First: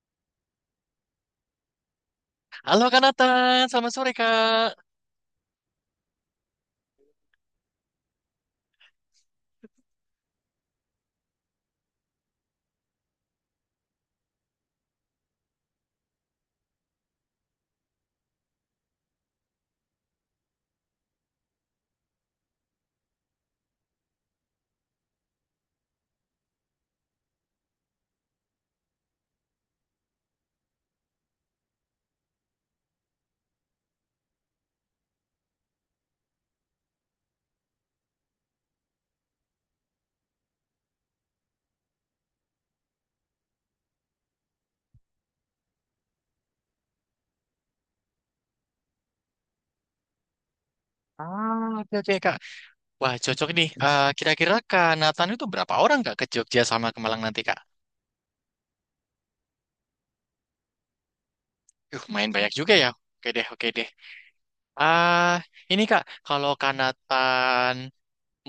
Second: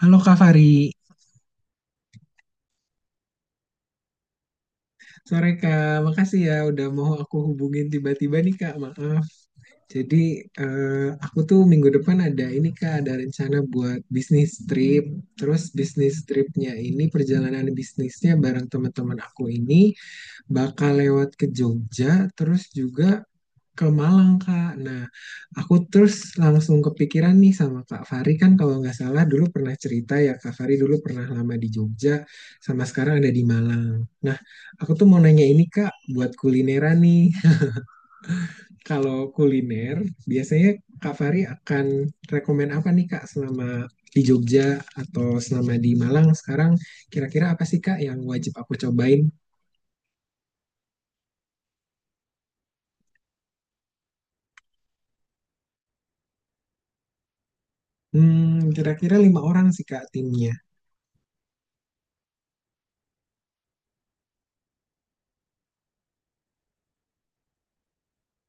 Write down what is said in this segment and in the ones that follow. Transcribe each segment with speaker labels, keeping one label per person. Speaker 1: Halo Kak Fari,
Speaker 2: Halo Kak Nathan, selamat sore Kak.
Speaker 1: sore Kak. Makasih ya udah mau aku hubungin tiba-tiba nih Kak. Maaf. Jadi aku tuh minggu depan ada ini Kak, ada rencana buat bisnis trip. Terus bisnis tripnya ini perjalanan bisnisnya bareng teman-teman aku ini bakal lewat ke Jogja, terus juga ke Malang Kak. Nah, aku terus langsung kepikiran nih sama Kak Fari, kan kalau nggak salah dulu pernah cerita ya, Kak Fari dulu pernah lama di Jogja sama sekarang ada di Malang. Nah, aku tuh mau nanya ini Kak buat kulineran nih. Kalau kuliner biasanya Kak Fari akan rekomen apa nih Kak, selama di Jogja atau selama di Malang sekarang kira-kira apa sih Kak yang wajib aku cobain?
Speaker 2: Oke oke Kak. Wah, cocok nih. Kira-kira Kak Nathan itu berapa orang Kak ke Jogja sama ke Malang nanti Kak?
Speaker 1: Kira-kira 5 orang sih Kak timnya.
Speaker 2: Main banyak juga ya. Oke deh, oke deh. Ah, ini Kak, kalau Kak Nathan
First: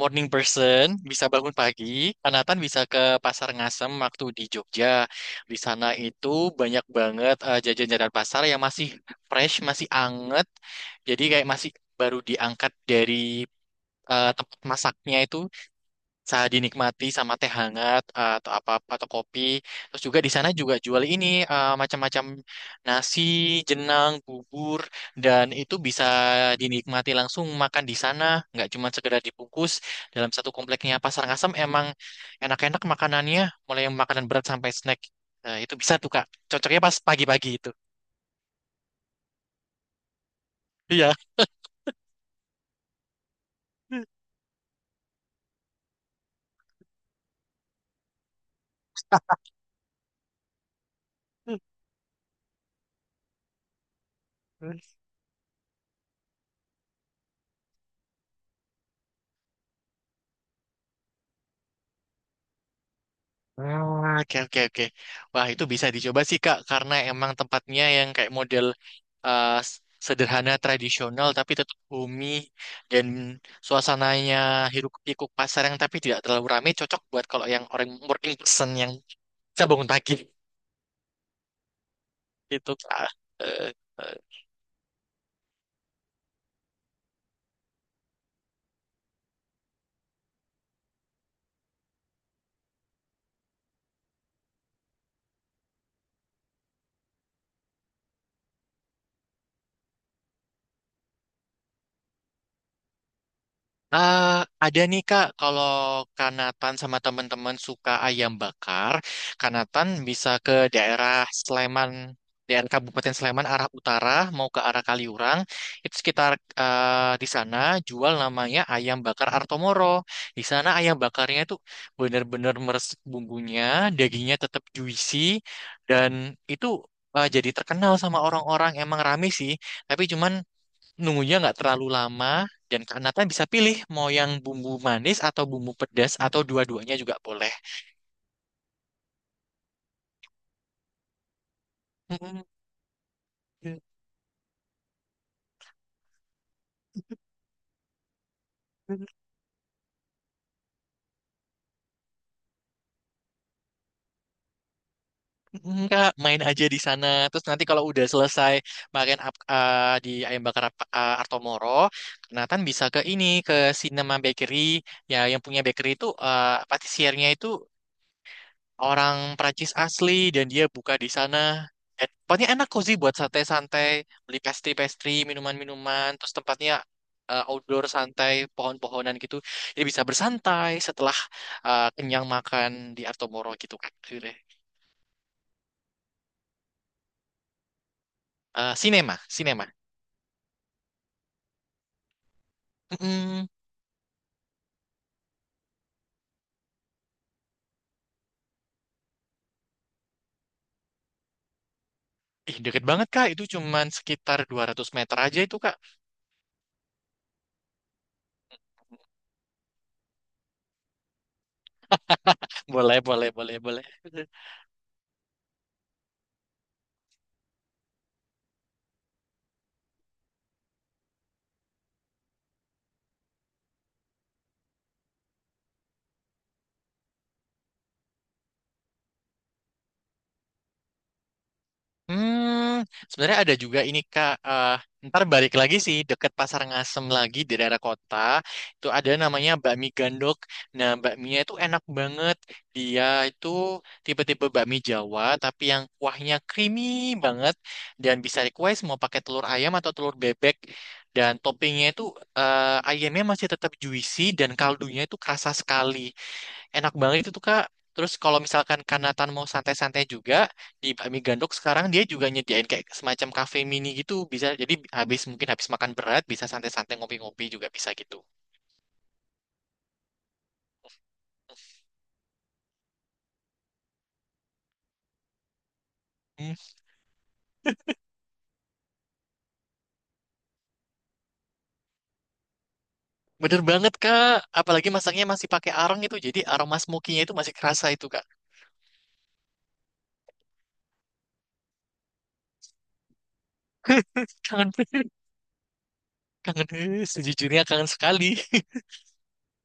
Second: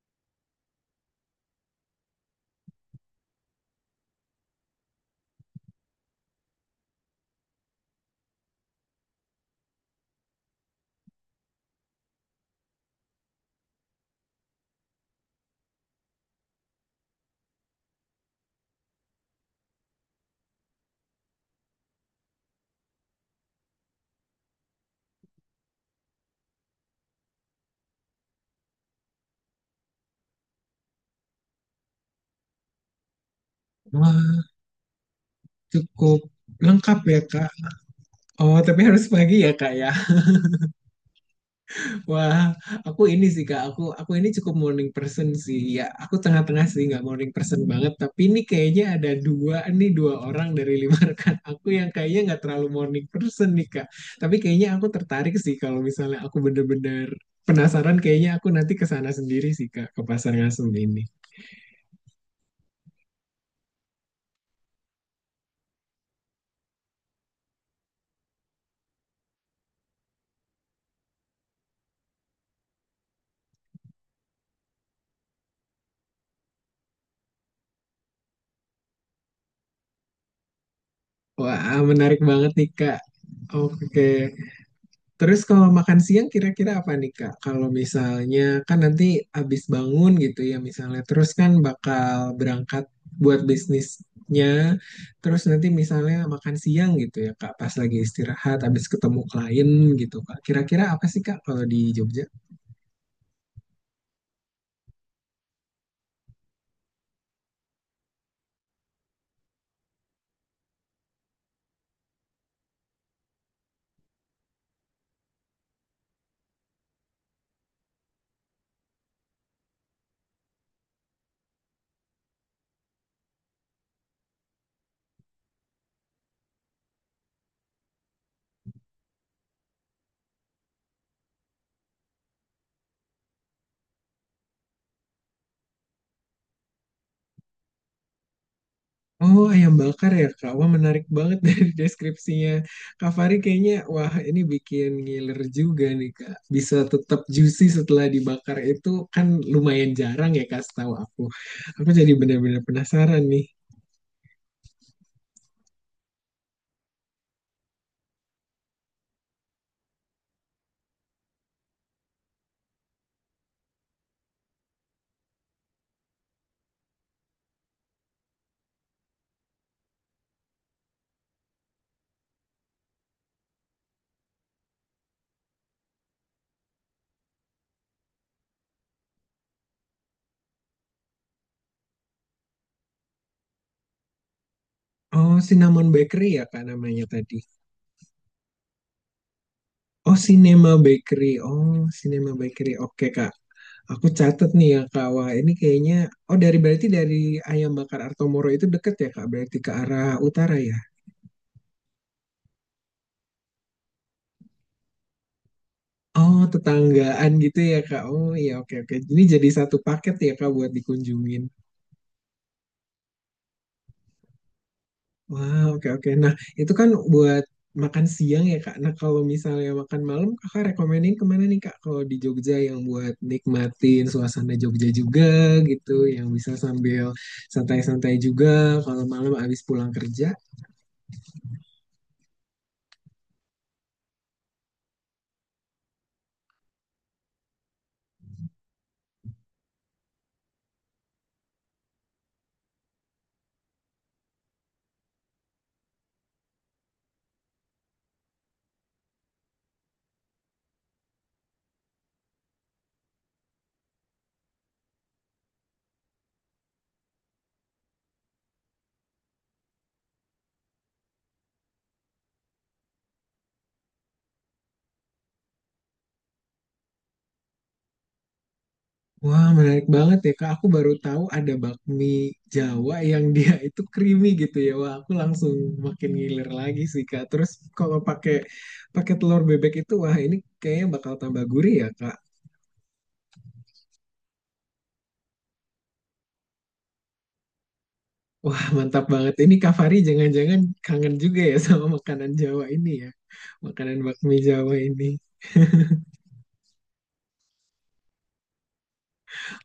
Speaker 2: morning person bisa bangun pagi, Kak Nathan bisa ke Pasar Ngasem waktu di Jogja. Di sana itu banyak banget jajan-jajan pasar yang masih fresh, masih anget. Jadi kayak masih baru diangkat dari tempat masaknya itu. Saat dinikmati sama teh hangat, atau kopi. Terus juga di sana juga jual ini macam-macam nasi, jenang, bubur dan itu bisa dinikmati langsung makan di sana, nggak cuma sekedar dibungkus. Dalam satu kompleknya Pasar Ngasem emang enak-enak makanannya, mulai yang makanan berat
Speaker 1: Wah,
Speaker 2: sampai snack. Nah, itu bisa tuh
Speaker 1: cukup
Speaker 2: Kak. Cocoknya pas
Speaker 1: lengkap ya
Speaker 2: pagi-pagi
Speaker 1: Kak.
Speaker 2: itu.
Speaker 1: Oh, tapi harus pagi ya, Kak ya.
Speaker 2: Iya.
Speaker 1: Wah, aku ini sih, Kak. Aku ini cukup morning person sih. Ya, aku tengah-tengah sih, nggak morning person banget. Tapi ini kayaknya ada 2 nih, 2 orang dari 5 rekan aku yang kayaknya nggak terlalu morning person nih, Kak. Tapi kayaknya aku tertarik sih kalau misalnya aku bener-bener penasaran. Kayaknya aku nanti ke sana sendiri sih, Kak, ke Pasar Ngasem ini.
Speaker 2: Oke oke oke. Wah, itu bisa dicoba sih Kak karena emang tempatnya yang kayak model eh, s- sederhana tradisional tapi tetap bumi dan suasananya hiruk-pikuk pasar yang tapi tidak terlalu ramai, cocok buat kalau yang orang working person yang bisa bangun pagi
Speaker 1: Wah, menarik banget nih,
Speaker 2: gitu
Speaker 1: Kak.
Speaker 2: Kak. Eh,
Speaker 1: Oke.
Speaker 2: eh.
Speaker 1: Terus kalau makan siang kira-kira apa nih Kak? Kalau misalnya kan nanti abis bangun gitu ya, misalnya terus kan bakal berangkat buat bisnisnya. Terus nanti misalnya makan siang gitu ya Kak, pas lagi istirahat abis ketemu klien gitu Kak. Kira-kira apa sih Kak kalau di Jogja?
Speaker 2: Eh, ada nih Kak, kalau Kanatan sama teman-teman suka ayam bakar, Kanatan bisa ke daerah Sleman, daerah Kabupaten Sleman arah utara mau ke arah Kaliurang, itu sekitar di sana jual namanya ayam bakar Artomoro. Di sana ayam bakarnya itu benar-benar meresap bumbunya, dagingnya tetap juicy dan itu jadi terkenal sama orang-orang, emang rame sih, tapi cuman nunggunya nggak terlalu lama dan karena kan bisa pilih mau yang bumbu manis atau bumbu pedas atau dua-duanya juga boleh.
Speaker 1: Oh, ayam bakar ya, Kak. Wah, menarik banget dari deskripsinya. Kak Fari kayaknya, wah ini bikin ngiler juga nih, Kak. Bisa tetap juicy setelah dibakar itu kan lumayan jarang ya, Kak, setahu aku. Aku jadi benar-benar penasaran nih.
Speaker 2: Enggak, main aja di sana. Terus nanti kalau udah selesai di ayam bakar Artomoro, Nathan bisa ke ini ke Cinema Bakery. Ya, yang punya bakery itu patisiernya itu orang Prancis asli dan dia buka di sana. Dan tempatnya enak cozy buat santai-santai, beli pastry-pastry, minuman-minuman, terus tempatnya outdoor santai, pohon-pohonan gitu. Jadi bisa bersantai setelah kenyang makan di Artomoro gitu kan. Akhirnya.
Speaker 1: Oh, Cinnamon Bakery ya, Kak, namanya tadi.
Speaker 2: Sinema, sinema.
Speaker 1: Oh, Cinema Bakery. Oh, Cinema Bakery. Oke, Kak.
Speaker 2: Mm-mm.
Speaker 1: Aku catat nih ya, Kak. Wah, ini kayaknya... Oh, berarti dari Ayam Bakar Artomoro itu deket ya, Kak? Berarti ke arah utara ya?
Speaker 2: Ih, deket banget Kak, itu cuman sekitar 200 meter aja itu Kak.
Speaker 1: Oh, tetanggaan gitu ya, Kak. Oh, iya, oke, oke. Ini jadi satu paket ya, Kak, buat dikunjungin.
Speaker 2: Boleh, boleh, boleh, boleh.
Speaker 1: Wah, oke, oke. Nah, itu kan buat makan siang ya, Kak. Nah, kalau misalnya makan malam, Kakak rekomenin kemana nih, Kak? Kalau di Jogja yang buat nikmatin suasana Jogja juga gitu, yang bisa sambil santai-santai juga. Kalau malam abis pulang kerja.
Speaker 2: Hmm, sebenarnya ada juga ini Kak. Ntar balik lagi sih deket Pasar Ngasem lagi di daerah kota. Itu ada namanya bakmi gandok. Nah, bakminya itu enak banget. Dia itu tipe-tipe bakmi Jawa tapi yang kuahnya creamy banget dan bisa request mau pakai telur ayam atau telur bebek. Dan toppingnya itu ayamnya masih tetap juicy dan kaldunya itu kerasa sekali. Enak banget itu tuh Kak. Terus kalau misalkan Kanatan mau santai-santai juga di Bakmi Gandok, sekarang dia juga nyediain kayak semacam kafe mini gitu, bisa jadi habis mungkin habis makan berat bisa santai-santai ngopi-ngopi juga bisa gitu.
Speaker 1: Wah, menarik banget ya, Kak. Aku baru tahu ada bakmi Jawa yang dia itu creamy gitu ya. Wah, aku langsung makin ngiler
Speaker 2: Hmm,
Speaker 1: lagi sih, Kak. Terus kalau pakai pakai telur bebek itu, wah ini kayaknya bakal tambah gurih ya, Kak.
Speaker 2: bener banget Kak. Apalagi masaknya masih pakai arang itu jadi aroma smokinya itu masih kerasa itu Kak.
Speaker 1: Wah, mantap banget. Ini Kak Fari jangan-jangan kangen juga ya sama makanan Jawa ini ya. Makanan bakmi
Speaker 2: Kangen,
Speaker 1: Jawa ini.
Speaker 2: sejujurnya kangen sekali.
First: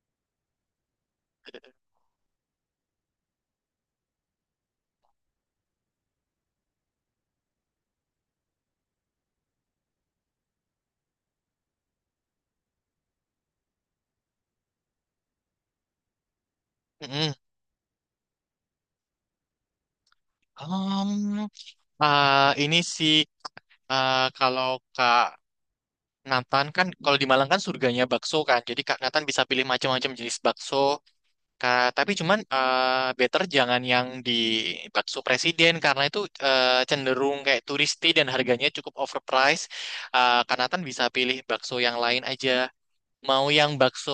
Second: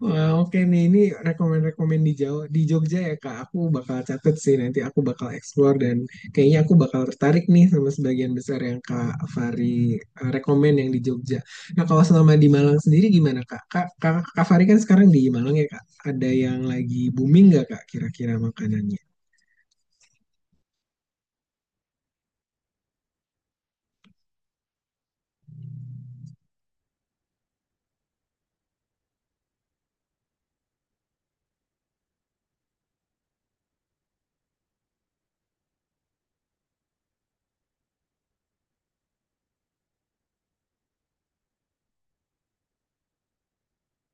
Speaker 1: Wah, oke nih, ini rekomend-rekomend di Jawa, di Jogja ya Kak. Aku bakal catet sih, nanti aku bakal explore dan kayaknya aku bakal tertarik nih sama sebagian besar yang Kak Fari rekomend yang di Jogja. Nah, kalau selama di Malang sendiri gimana Kak? Kak Fari kan sekarang di Malang ya Kak. Ada yang lagi
Speaker 2: Mm-mm.
Speaker 1: booming nggak Kak kira-kira makanannya?
Speaker 2: Um, ini sih, kalau Kak Nathan kan kalau di Malang kan surganya bakso kan. Jadi Kak Nathan bisa pilih macam-macam jenis bakso. Kak, tapi cuman better jangan yang di bakso presiden karena itu cenderung kayak turisti dan harganya cukup overpriced. Kak Nathan bisa pilih bakso yang lain aja. Mau yang bakso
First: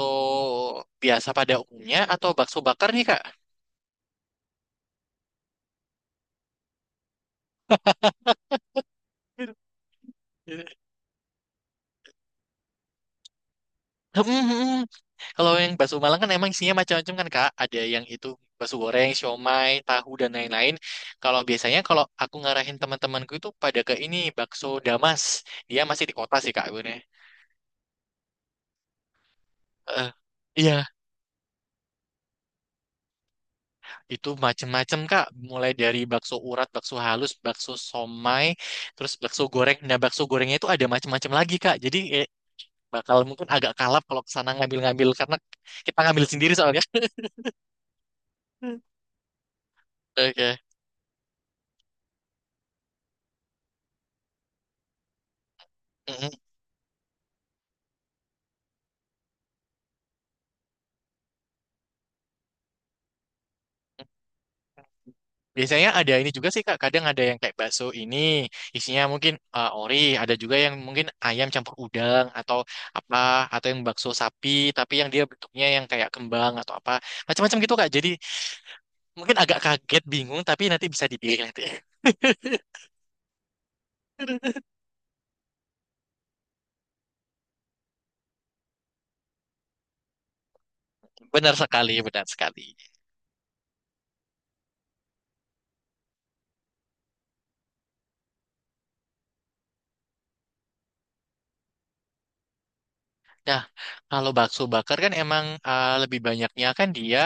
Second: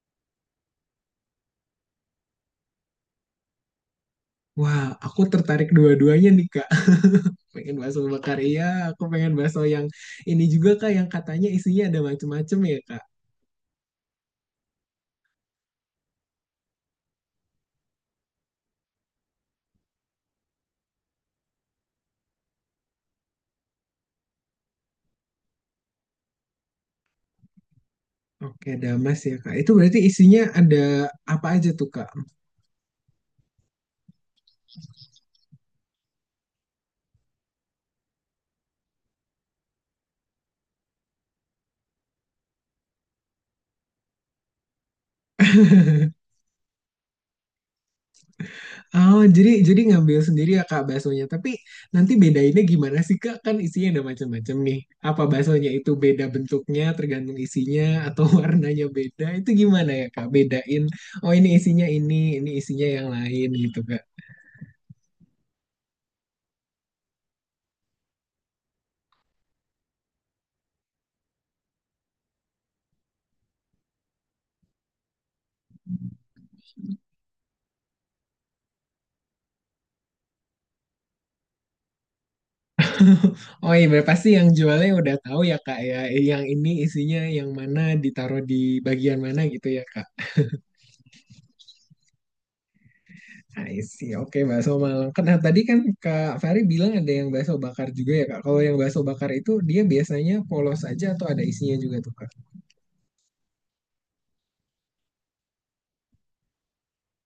Speaker 2: biasa pada umumnya atau bakso bakar nih Kak?
Speaker 1: Wah, aku tertarik dua-duanya nih Kak. Pengen bakso bakar iya, aku pengen bakso yang ini juga Kak yang katanya isinya ada macem-macem ya Kak.
Speaker 2: Hmm, hmm, hmm. Kalau yang bakso Malang kan emang isinya macam-macam kan Kak. Ada yang itu bakso goreng, siomay, tahu dan lain-lain. Kalau biasanya kalau aku ngarahin teman-temanku itu pada ke ini bakso Damas. Dia masih di kota sih Kak gue.
Speaker 1: Oke, Damas ya Kak. Itu berarti
Speaker 2: Eh,
Speaker 1: isinya ada
Speaker 2: iya,
Speaker 1: apa aja tuh Kak?
Speaker 2: itu macam-macam Kak. Mulai dari bakso urat, bakso halus, bakso somai, terus bakso goreng. Nah, bakso gorengnya itu ada macam-macam lagi Kak. Jadi bakal mungkin agak kalap kalau kesana ngambil-ngambil karena kita ngambil sendiri soalnya.
Speaker 1: Oh, jadi ngambil sendiri
Speaker 2: Oke.
Speaker 1: ya Kak baksonya. Tapi nanti bedainnya gimana sih Kak? Kan isinya ada macam-macam nih. Apa baksonya itu beda
Speaker 2: Mm-mm.
Speaker 1: bentuknya tergantung isinya atau warnanya beda? Itu gimana ya Kak? Bedain. Oh, ini isinya yang lain gitu Kak.
Speaker 2: Biasanya ada ini juga sih Kak, kadang ada yang kayak bakso ini isinya mungkin ori, ada juga yang mungkin ayam campur udang atau apa, atau yang bakso sapi tapi yang dia bentuknya yang kayak kembang atau apa. Macam-macam gitu Kak. Jadi mungkin agak kaget, bingung tapi nanti bisa dipilih nanti.
Speaker 1: Oh, iya berarti pasti yang jualnya udah tahu ya Kak ya. Yang ini isinya yang mana ditaruh di bagian mana gitu ya Kak.
Speaker 2: Benar sekali, benar sekali.
Speaker 1: I see. Oke, bakso Malang. Kan nah, tadi kan Kak Fari bilang ada yang bakso bakar juga ya, Kak. Kalau yang bakso bakar itu dia biasanya polos aja atau ada isinya juga tuh, Kak?
Speaker 2: Nah, kalau bakso bakar kan emang lebih banyaknya kan dia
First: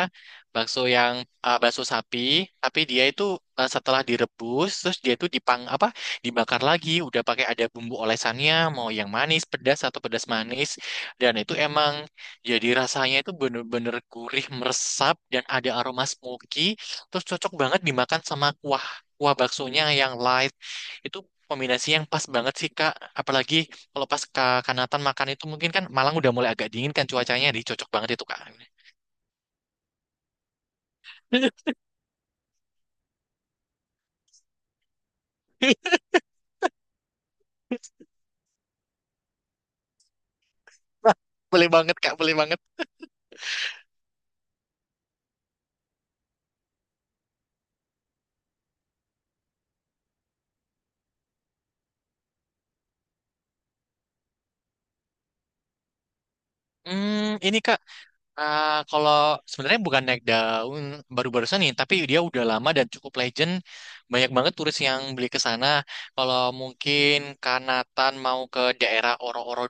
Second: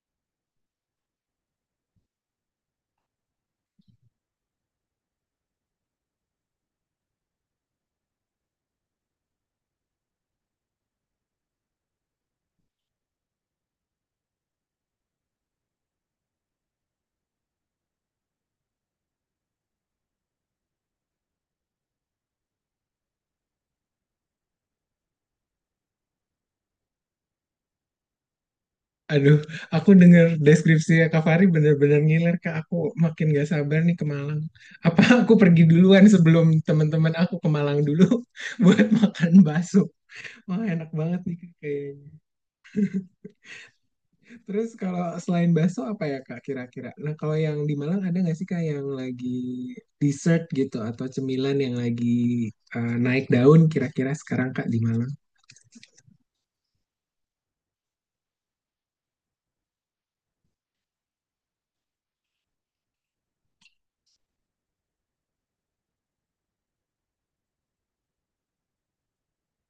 Speaker 2: bakso yang bakso sapi, tapi dia itu setelah direbus terus dia itu dipang apa dibakar lagi, udah pakai ada bumbu olesannya, mau yang manis, pedas atau pedas manis, dan itu emang jadi rasanya itu bener-bener gurih meresap dan ada aroma smoky, terus cocok banget dimakan sama kuah kuah baksonya yang light, itu kombinasi yang pas banget sih Kak, apalagi kalau pas ke Kanatan makan itu mungkin kan Malang udah mulai agak dingin kan cuacanya, jadi cocok banget itu Kak.
Speaker 1: Aduh, aku dengar deskripsi Kak Fari bener-bener ngiler, Kak. Aku makin gak sabar nih ke Malang. Apa aku pergi duluan sebelum teman-teman aku ke Malang dulu buat makan bakso? Wah, enak banget nih, Kak,
Speaker 2: Boleh banget
Speaker 1: kayaknya.
Speaker 2: Kak, boleh banget.
Speaker 1: Terus kalau selain bakso apa ya Kak kira-kira? Nah kalau yang di Malang ada nggak sih Kak yang lagi dessert gitu atau cemilan yang lagi naik daun kira-kira sekarang Kak di Malang?
Speaker 2: Hmm, ini Kak. Kalau sebenarnya bukan naik daun baru-barusan nih, tapi dia udah lama dan cukup legend. Banyak banget turis yang beli ke sana. Kalau mungkin Kanatan mau ke daerah Oro-Oro,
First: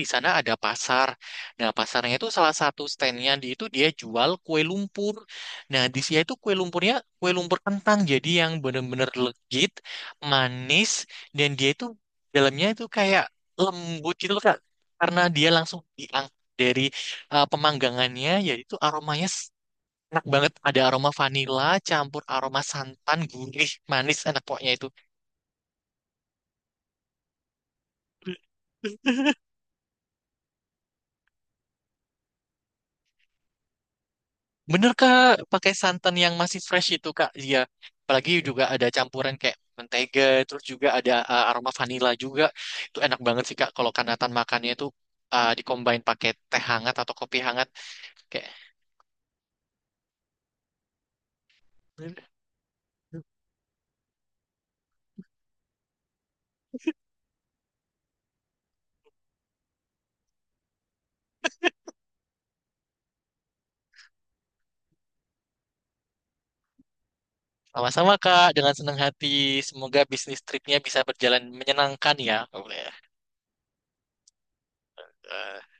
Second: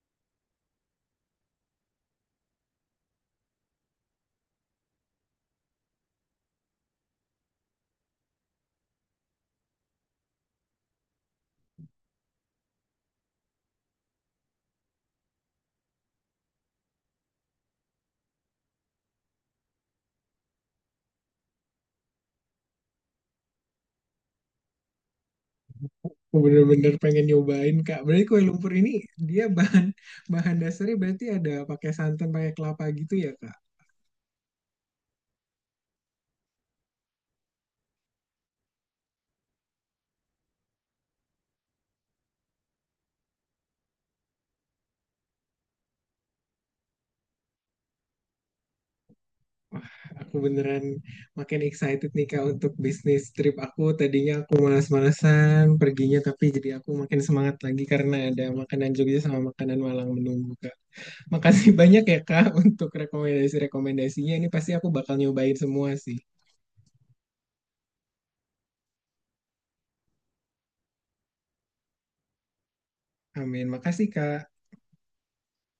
Speaker 2: di sana ada pasar. Nah, pasarnya itu salah satu standnya di itu dia jual kue lumpur. Nah, di sini itu kue lumpurnya kue lumpur kentang, jadi yang bener-bener legit, manis, dan dia itu dalamnya itu kayak lembut gitu loh, Kak. Karena dia langsung diangkat dari pemanggangannya, yaitu aromanya enak banget, ada aroma vanila campur aroma santan gurih manis enak pokoknya itu.
Speaker 1: Aku bener-bener pengen nyobain Kak. Berarti kue lumpur ini dia bahan bahan dasarnya berarti ada pakai santan, pakai kelapa gitu ya Kak?
Speaker 2: Bener Kak, pakai santan yang masih fresh itu Kak, iya. Apalagi juga ada campuran kayak mentega terus juga ada aroma vanila juga. Itu enak banget sih Kak, kalau Kanatan makannya itu dikombain pakai teh hangat atau kopi hangat kayak.
Speaker 1: Wah, aku beneran makin excited nih Kak untuk bisnis trip aku. Tadinya aku malas malasan perginya tapi jadi aku makin semangat lagi karena ada makanan Jogja sama makanan Malang menunggu Kak. Makasih banyak ya Kak untuk rekomendasi-rekomendasinya. Ini pasti aku bakal nyobain semua sih.
Speaker 2: Sama-sama Kak, dengan senang hati. Semoga bisnis tripnya bisa berjalan menyenangkan ya. Boleh. Ya.
Speaker 1: Amin. Makasih Kak.
Speaker 2: Eh,